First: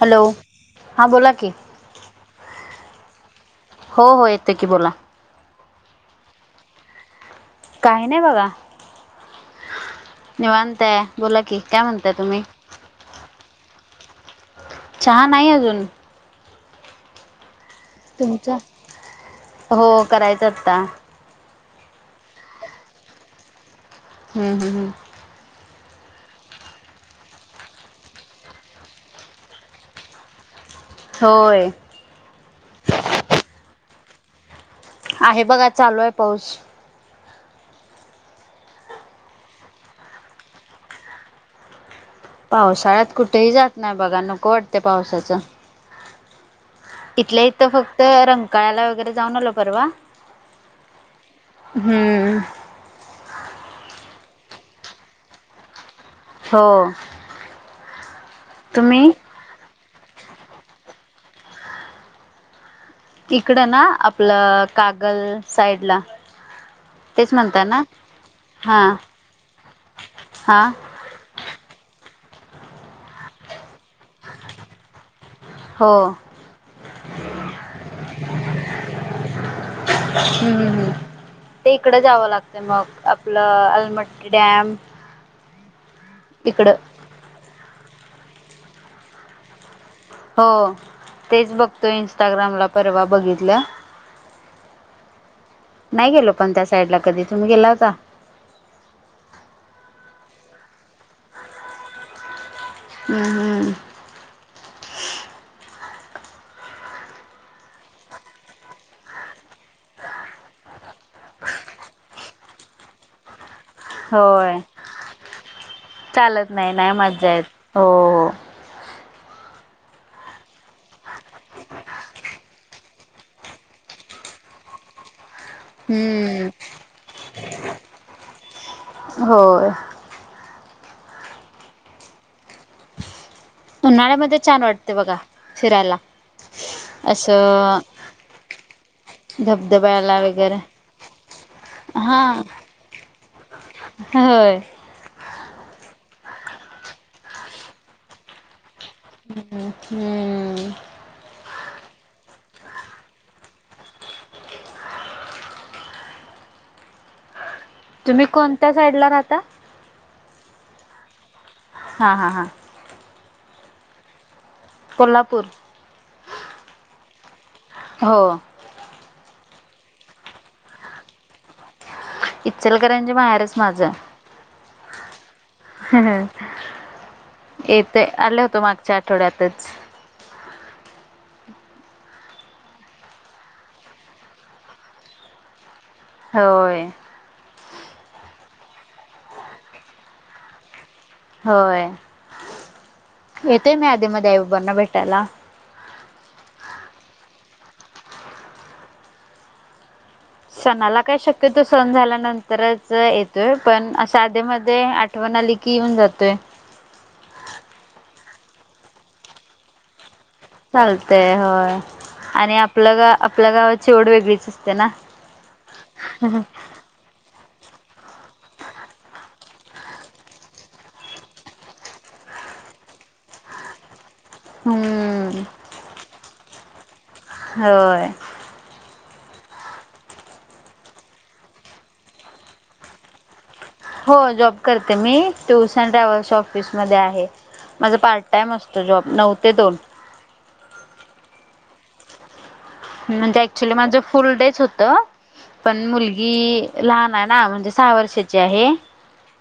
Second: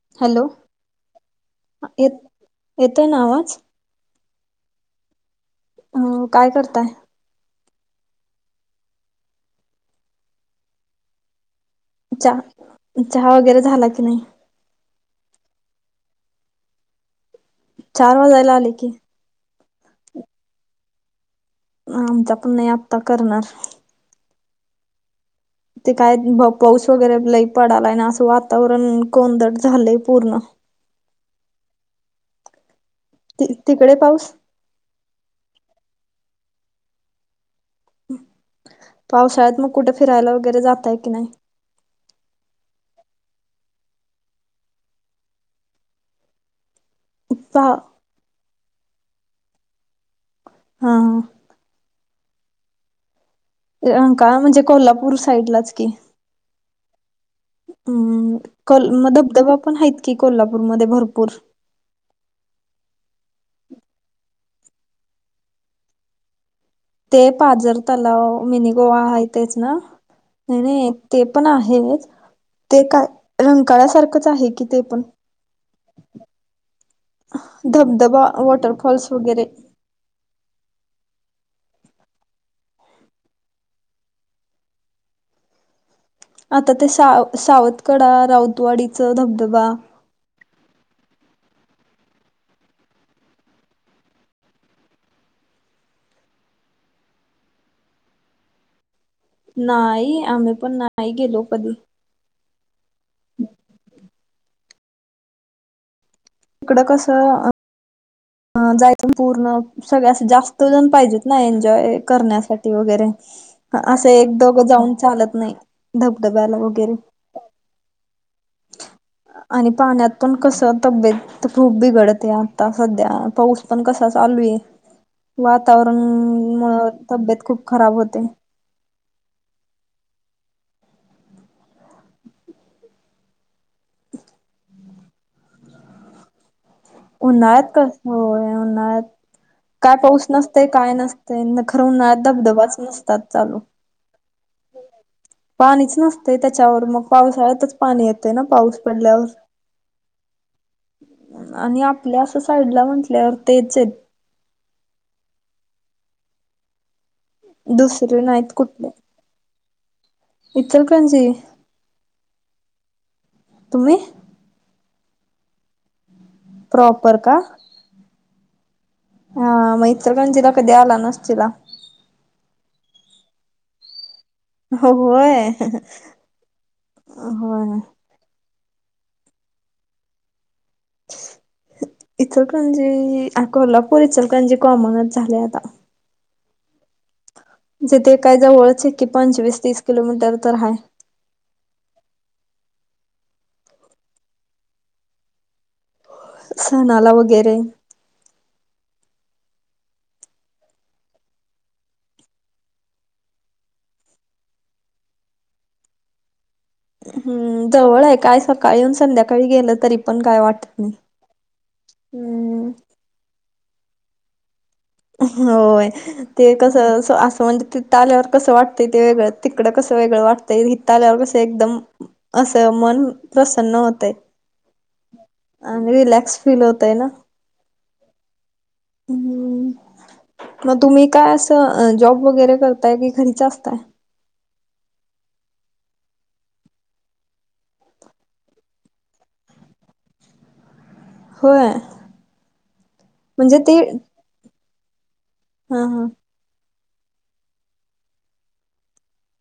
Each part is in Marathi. हॅलो! हा बोला की. येत येतोय ना आवाज? हो हो येतं की बोला. हम्म, काय करताय? काही नाही बघा, निवांतय बोला की, काय म्हणताय तुम्ही? चहा चहा वगैरे झाला की नाही? चहा नाही अजून. चार वाजायला तुमचा,?, आले की हो करायचं आत्ता. आमचा पण नाही, आत्ता करणार. हम्म हम्म हम्म. ते काय पाऊस वगैरे लय पडालाय ना, असं वातावरण कोंदट झालंय पूर्ण. होय. ति तिकडे पाऊस? आहे बघा चालू आहे पाऊस. पावसाळ्यात मग कुठे फिरायला वगैरे जाताय की नाही? पावसाळ्यात कुठेही जात नाही बघा, नको वाटतय पावसाचं. इथल्या इथं पहा फक्त रंकाळला वगैरे जाऊन आलो परवा. हा‌. हम्म. रंकाळा म्हणजे कोल्हापूर साईडलाच की. हो हम्म कल म तुम्ही धबधबा पण हाईत की कोल्हापूरमध्ये भरपूर. तिकडं ना आपलं, कागल साईडला. ते तेच म्हणता पाझर ना तलाव, मिनी हां गोवा आहे तेच ना, नाही हां नाही ते पण आहेच, ते काय रंकाळसारखंच आहे की ते पण. हो धबधबा, वॉटरफॉल्स वगैरे. हम्म हम्म हम्म. ते इकडं जावं लागतंय मग, आपलं आलमट्टी डॅम आता इकडं ते साव सावतकडा, राऊतवाडीचं धबधबा हो, तेच बघतोय इन्स्टाग्रामला परवा बघितलं नाही गेलो पण त्या साईड ला कधी, तुम्ही गेला होता? नाही, आम्ही पण नाही गेलो कधी. हम्म हम्म. इकडं कसं हं जायचं पूर्ण सगळ्या असं जास्तजण पाहिजेत ना, एन्जॉय करण्यासाठी वगैरे. ह असं एक होय दोघं जाऊन चालत नाही, चालत धबधब्याला नाही नाही वगैरे. मज्जा येत हो हो. आणि पाण्यात पण कसं तब्येत खूप बिघडत्या आता सध्या. हा पाऊस पण कसा चालूये वातावरण हम्म. मग तब्येत खूप खराब होते होय उन्हाळ्यामध्ये छान वाटते बघा फिरायला उन्हाळ्यात असं क होय उन्हाळ्यात काय धबधब्याला पाऊस वगैरे नसते काय नसते न खरं हा उन्हाळ्यात धबधबाच नसतात चालू होय पाणीच नसतय त्याच्यावर मग पावसाळ्यातच पाणी येतंय ना पाऊस पडल्यावर हू आणि आपल्या असं साइडला म्हटल्यावर तेच दुसरे तुम्ही नाहीत कोणत्या कुठल साईडला राहता? इचलकरणजी हा हा हा तुम्ही कोल्हापूर प्रॉपर का हो हा म इचलकरंजीला कधी आला नसशीला इचलकरंजी माहेरच माझं होय. ह होय येते आलं होत मागच्या आठ ठवड्यातच इचलकरंजी कोल्हापूर इचलकरंजी कॉमनच झालंय आता होय जे ते काय जवळच हाय की पंचवीस तीस किलोमीटर तर हाय होय येते मी आदे मध्ये आईबाबांना भेटायला सणाला वगैरे सणाला काय शक्यतो सण झाल्यानंतरच येतोय पण असं आदे मध्ये आठवण आली की येऊन जातोय हम्म जवळ हाय काय सकाळी येऊन संध्याकाळी गेलं तरी पण काय वाट चालतय होय आणि आपलं गाव आपल्या गावाची ओढ वेगळीच असते ना होय ते कस असं म्हणजे तिथ आल्यावर कसं वाटतंय ते वेगळं तिकडं कसं वेगळं वाटतंय हित आल्यावर कसं एकदम असं मन प्रसन्न होतय हम्म. आणि रिलॅक्स फील होतय ना होय हू म तुम्ही काय असं जॉब वगैरे करताय कि घरीच असताय हो जॉब करते मी टूर्स अँड ट्रॅव्हल्स ऑफिसमध्ये आहे माझ पार्ट टाइम असतो जॉब नऊ ते दोन होय म्हणजे ऍक्च्युली माझ फुल डेच होत हा पण हा मुलगी लहान हाय ना म्हणजे सहा वर्षाची आहे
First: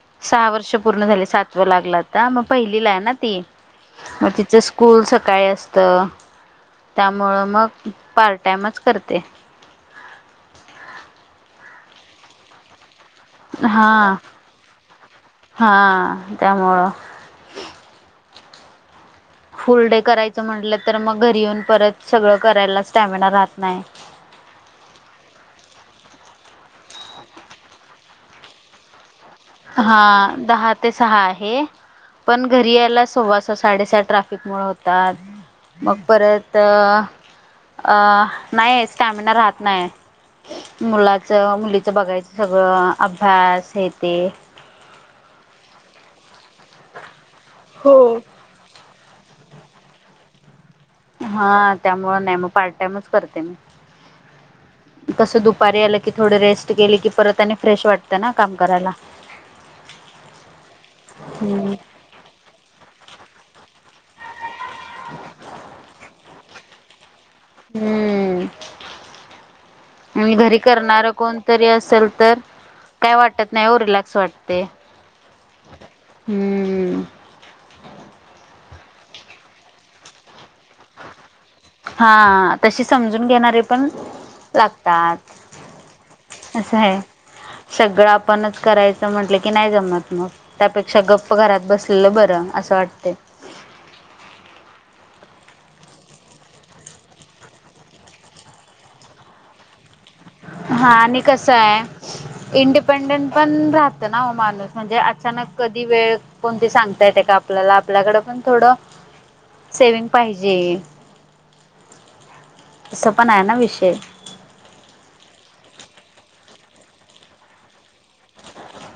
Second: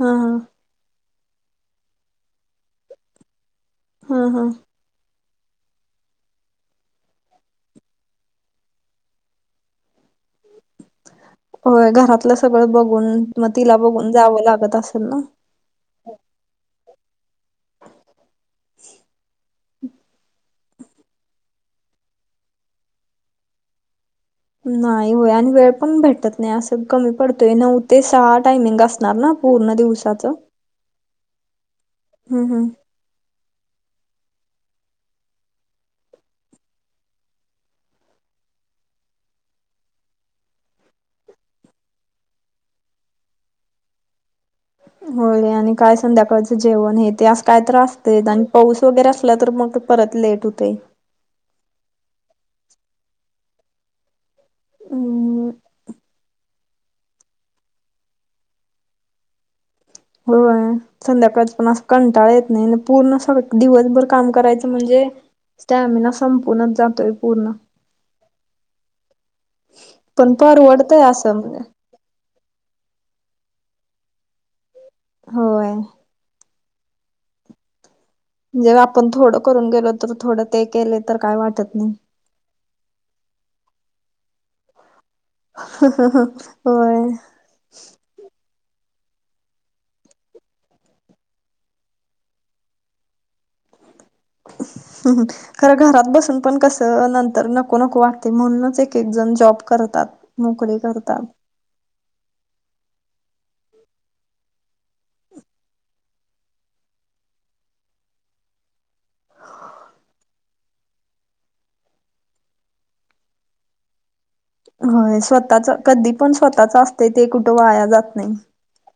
हा हा सहा वर्ष पूर्ण झाले सात लागल आता म पहिलीला हाय ना ती हा म हा तिच स्कूल सकाळी असतं त्यामुळं मग पार्ट टाइमच करते होय घरातलं सगळं बघून म तिला बघून हा जावं लागत असेल ना हा त्यामूळ फुल डे करायचं म्हटलं तर मग घरी येऊन परत सगळं करायला स्टॅमिना राहत नाही नाही होय आणि वेळ पण भेटत नाही असं कमी पडतोय नऊ ते सहा टायमिंग असणार ना पूर्ण हा दिवसाचं दहा ते सहा आहे हम्म पण हम्म. घरी यायला सव्वा सहा साडेसात, ट्रॅफिक मुळ होतात मग परत, अ नाही स्टॅमिना राहत नाही आहं. मुलाच मुलीच बघायचं सगळं अभ्यास हे तेे. होय आणि काय संध्याकाळचं जेवण हे ते असं काय तर हो. असतंय आणि पाऊस वगैरे असला तर मग परत लेट होतंय. हा त्यामुळं नाही मग पार्ट टाइमच करते मी. तसं हम्म. दुपारी आलं की थोडं रेस्ट, केली की परत आणि फ्रेश वाटतं ना काम करायला. होय संध्याकाळच पण हम्म. अस कंटाळा येत नाही पूर्ण स दिवसभर काम करायचं, म्हणजे स्टॅमिना संपूणच जातोय पूर्ण. हम्म पण परवडतंय असं म्हणजे, असंल तर काय वाटत नाही ओ रिलॅक्स वाटतंय होय. हम्म. म्हणजे आपण थोडं करून गेलो तर थोडं ते केले तर काय वाटत नाही. हा तशी समजून घेणारे पण लागतात. असं होय. आहे. सगळं आपणच करायचं म्हटलं की नाही जमत मग, त्यापेक्षा गप्प घरात बसलेलं बरं असं वाटतंय. [unintelligible] खरं घरात बसून पण कसं नंतर नको नको वाटतंय म्हणूनच एक एक जण जॉब करतात. नोकरी हा आणि करतात कसं आहं. इंडिपेंडेंन पण राहतं ना ओ माणूस म्हणजे अचानक कधी वेळ, कोणती सांगता येते का आपल्याला आपल्याकडं पण थोडं सेविंग पाहिजे. तसं पण हाय ना विषय. होय स्वतःच कधी पण स्वतःच असतंय ते कुठं वाया जात नाही.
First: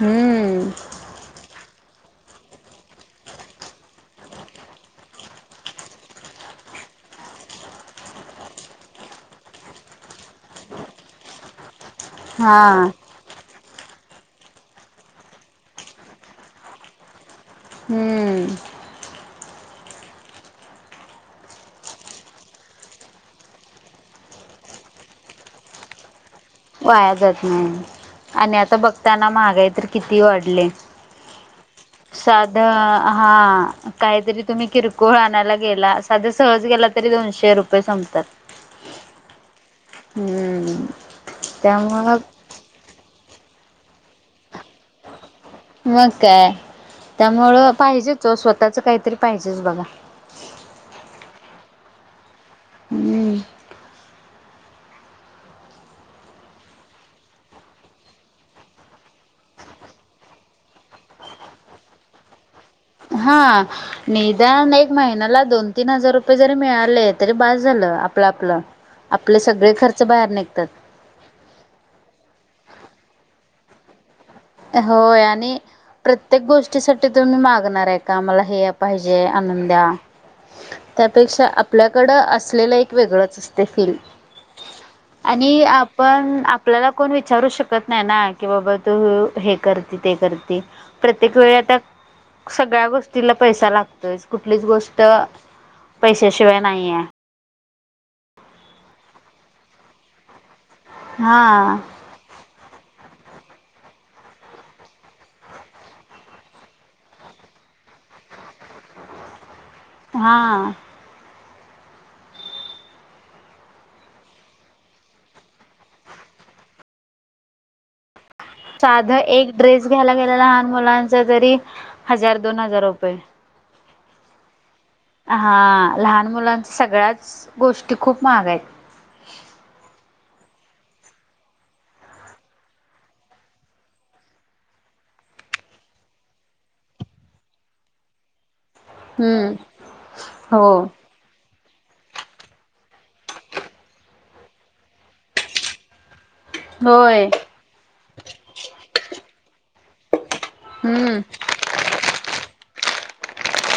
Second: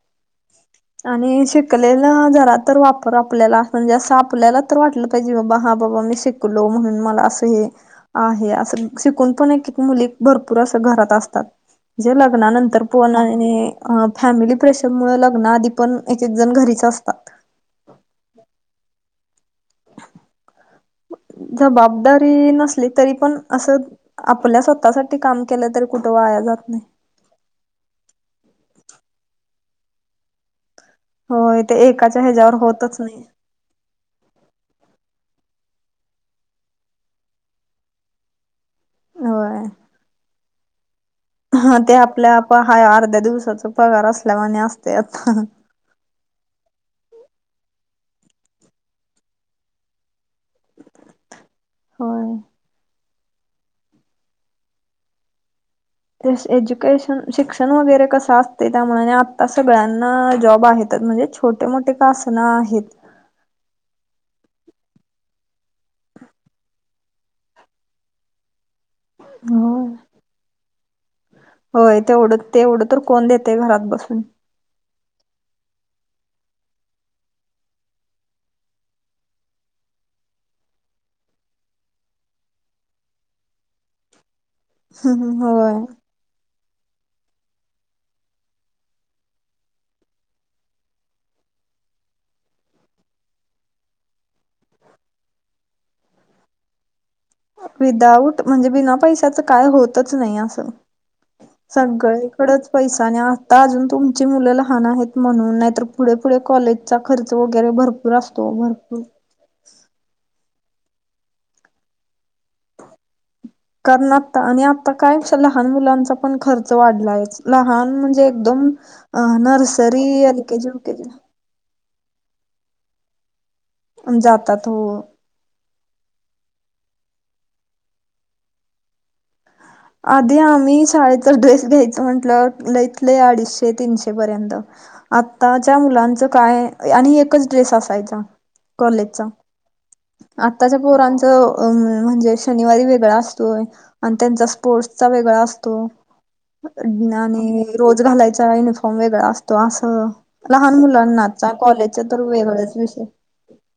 हम्म आणि शिकलेलं जरा तर वापर आपल्याला म्हणजे असं आपल्याला तर वाटलं, पाहिजे बाबा हा बाबा मी शिकलो म्हणून मला असं हे, आहे असं शिकून पण एक एक मुली भरपूर असं घरात असतात. म्हणजे हा लग्नानंतर पण आणि फॅमिली प्रेशर मुळं लग्नआधी, पण एकेक जण घरीच असतात. हम्म जबाबदारी नसली तरी पण असं, आपल्या स्वतःसाठी काम केलं तर कुठं वाया जात नाही. वाया जात नाही आणि आता बघताय ना महागाई तर किती वाढली आहं. होय ते एकाच्या ह्याच्यावर साधं होतच नाही. हा. काहीतरी तूम्ही किरकोळ आणायला गेलात साध सहज जरी गेला तरी दोनशे रुपये संपतात. होय. हम्म ह ते त्यामुळं आपल्या आप आहं अर्ध्या दिवसाचा पगार असल्यावाणी असतंय आता ह्. मग काय त्यामुळं पाहिजेच ओ स्वतःच काहीतरी पाहिजेच बघा. होय. हम्म. ते एज्युकेशन शिक्षण वगैरे कसं असतंय त्यामुळं आणि आत्ता सगळ्यांना जॉब आहेतच म्हणजेच छोटे मोठे का असेना आहेत. हां निदान एक महिन्याला दोन तीन हजार रुपये जरी मिळाले तरी बास झालं. आपलं, आपलं. आपले सगळे होय. खर्च बाहेर निघ- होय तेवढं ते तेवढं तर कोण देतय घरात बसून. होय आणि- प्रत्येक गोष्टीसाठी तुम्ही मागणार आहे का मला हे पाहिजे, आणून द्या. त्यापेक्षा आपल्याकडं असलेलं एक वेगळंच असतंय फिल आणि होय. आपण आपल्याला कोण विचारू शकत नाही ना की, बाबा तू हे करते, ते करते प्रत्येक वेळी आता सगळ्या गोष्टीला पैसा लागतोय कुठलीच गोष्ट पैशाशिवाय नाहीये. विदाउट म्हणजे बिना पैशाचा काय होतच नाही असं... हा सगळं एक कडच पैसा आणि आता अजून तुमची मुलं लहान आहेत म्हणून नाहीतर पुढे पुढे कॉलेज् जचा खर्च वगैरे भरपूर असतो भरपूर. हां कारण आता आणि आता काय लहान मुलांचा पण खर्च वाढलायच लहान म्हणजे एकदम साध अ एक ड्रेस नर्सरी घ्यायला गेल एल लहान केजी मुलांच युकेजी जरी हजार दोन हजार रुपये. जातात हो हा लहान मुलांचा सगळ्याच गोष्टी खूप महाग आहेत. आधी आम्ही शाळेचा ड्रेस घ्यायच म्हटलं लयीतलय अडीशे तीनशे पर्यंत. आत्ताच्या मुलांचं काय... आणि एकच ड्रेस असायचा. कॉलेजचा. हम्म. हो. आत्ताच्या पोरांचं अ म्हणजे शनिवारी वेगळा असतोय आणि त्यांचा स्पोर्ट्सचा वेगळा असतो. होय आणि रोज घालायचा युनिफॉर्म वेगळा असतो असं लहान हम्म. मुलांनाचा.. कॉलेजच्या तर वेगळाच विषय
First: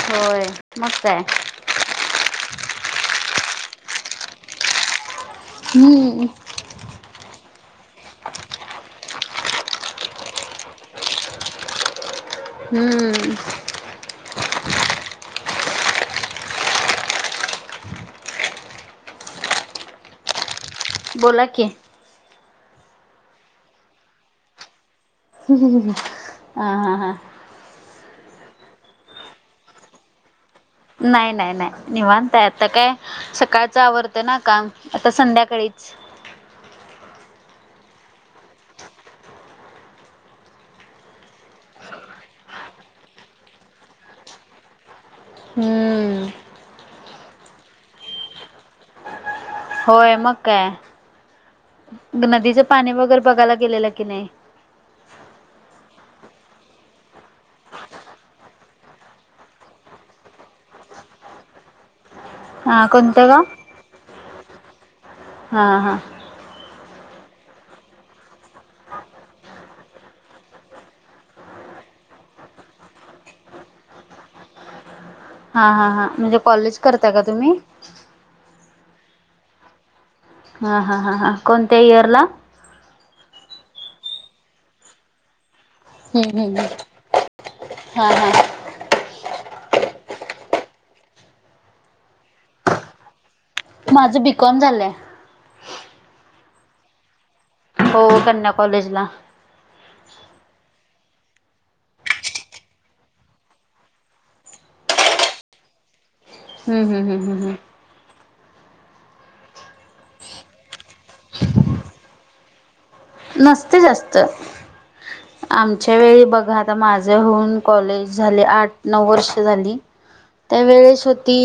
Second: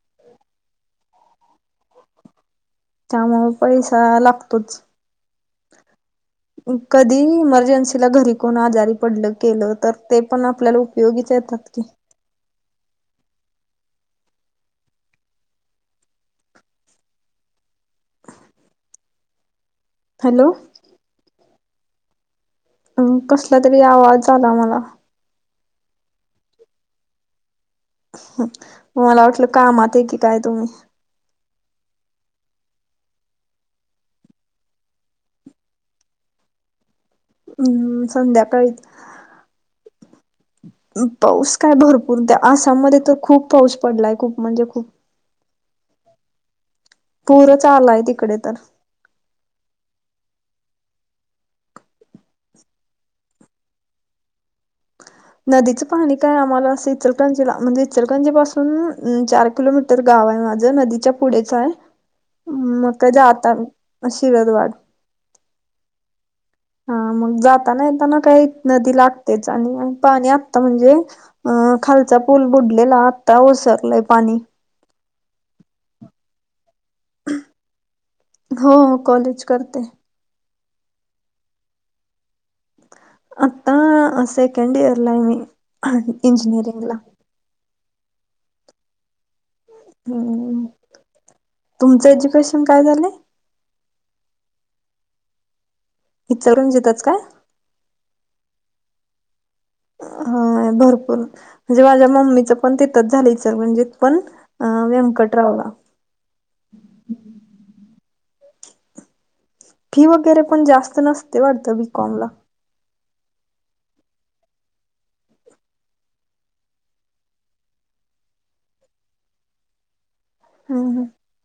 होय. मग काय त्यामुळे पैसा लागतोच हम्म कधी इमर्जन्सीला घरी कोण आजारी पडलं केलं तर ते पण आपल्याला उप् पयोगीच येतात की. हम्म हॅलो! बोला की? अ कसला तरी आवाज आला मला. हं हा हा हा मला वाटलं कामात आहे की, काय तुम्ही? नाई नाई नाई निवांत हाय आता काय सकाळच आवरत ना काम आता संध्याकाळीच हम्म संध्याकाळीच. पाऊस काय भरपूर ते आसाममध्ये तर खूप पाऊस पडलाय खूप म्हणजे खूप. हम्म पूरच आलाय तिकडं तर. होय मग काय नदीच पाणी वगैरे बघायला गेलेलं की नाई? नदीचं पाणी काय आम्हाला अस इचलकरंजीला म्हणजे इचलकरंजी पासून चार किलोमीटर गाव आहे माझं नदीच्या पुढेच हाय. हा मग काय कोणतं गाव जातात शिरदवाड हा हा. हा मग जाताना येताना काही नदी लागतेच आणि पाणी आत्ता म्हणजे अ खालचा पूल बुडलेला आत्ता ओसरलाय पाणी. हा हा हा म्हणजे कॉलेज करता का तुम्ही? हो हो कॉलेज करते. हा हा हा हा कोणत्या इयरला? आता सेकंड इयरला आहे मी. हम्म इंजिनिअरिंगला हम्म हा हा. हम्म तुमचं एज्युकेशन काय झालंय? माझं बीकॉम झालंय. इचलकरंजीतच काय? हो कन्या कॉलेजला. हा भरपूर म्हणजे माझ्या मम्मीचं पण तिथंच झालय इचलकरंजीत पण व्यंकटरावला. हम् हम हम हम ह्म. फी वगैरे पण जास्त नसते वाटतं बीकॉम ला. नसते जास्त. आमच्या वेळी बघा आता माझे होऊन कॉलेज झाले आठ नऊ वर्ष झाली. ह [unintelligible] [inaudible] त्या वेळेस होती.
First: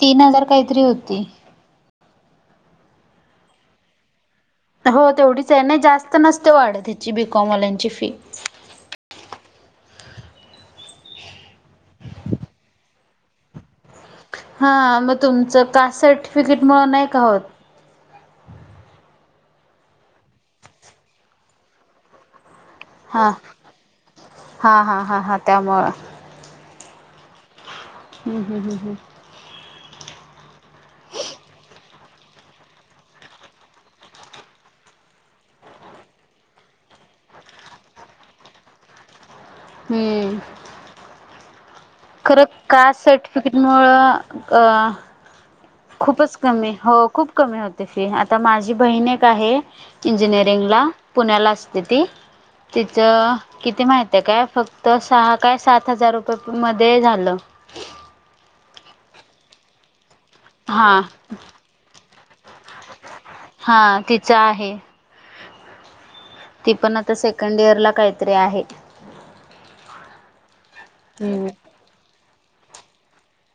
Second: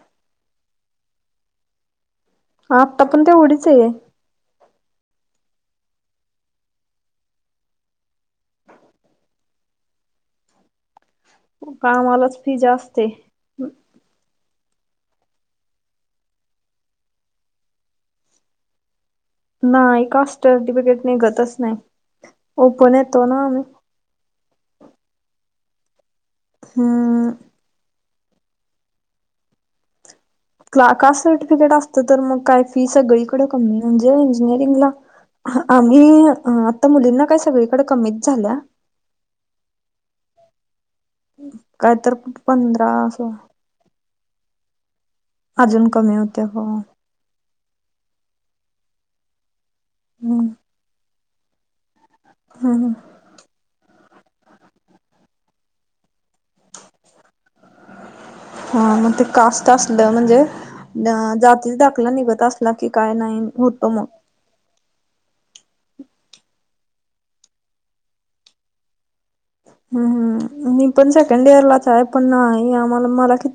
तीन हजार काहीतरी होती. मग आत्ता पण तेवढीच आहे. हो तेवढीच आहे नाही जास्त नसते वाढत ह्याची बीकॉम वाल्यांची फी. खूप कामालाच फी जास्ते. हा मग तुमचं कास्ट सर्टिफिकेट मुळ नाही का होत? नाही कास्ट सर्टिफिकेट निघतच नाही ओपन येतो हा ना आम्ही. हा हा हा हा त्यामुळ. हम्म. हम् हम् हम् हम्. कास्ट सर्टिफिकेट असतं तर मग काय फी सगळीकड कमी म्हणजे इंजिनिअरिंगला आम्ही आता मुलींना काय सगळीकड कमीच झाल्या. हम्म. काय तर खरं पंधरा कास्ट असं सर्टिफिकेट मुळं अ अजून कमी खूपच होते हो कमी हॊ खूप खूप कमी होते फी आता माझी बहिण एक आहे हम्म इंजिनिअरिंग ला. पुण्याला असते ती तिचं किती माहितय काय फक्त सहा काय सात हजार रुपये मध्ये झालं. हा मग ते कास्ट असलं म्हणजे हा जातीचा दाखला निघत अस बाकी काय नाही. होतो हा मग तीच आहे. ती पण आता सेकंड इयर ला काहीतरी आहे. हम् हम् मी पण हम्म सेकंड इयर लाच आहे पण नाही आम्हाला मला किती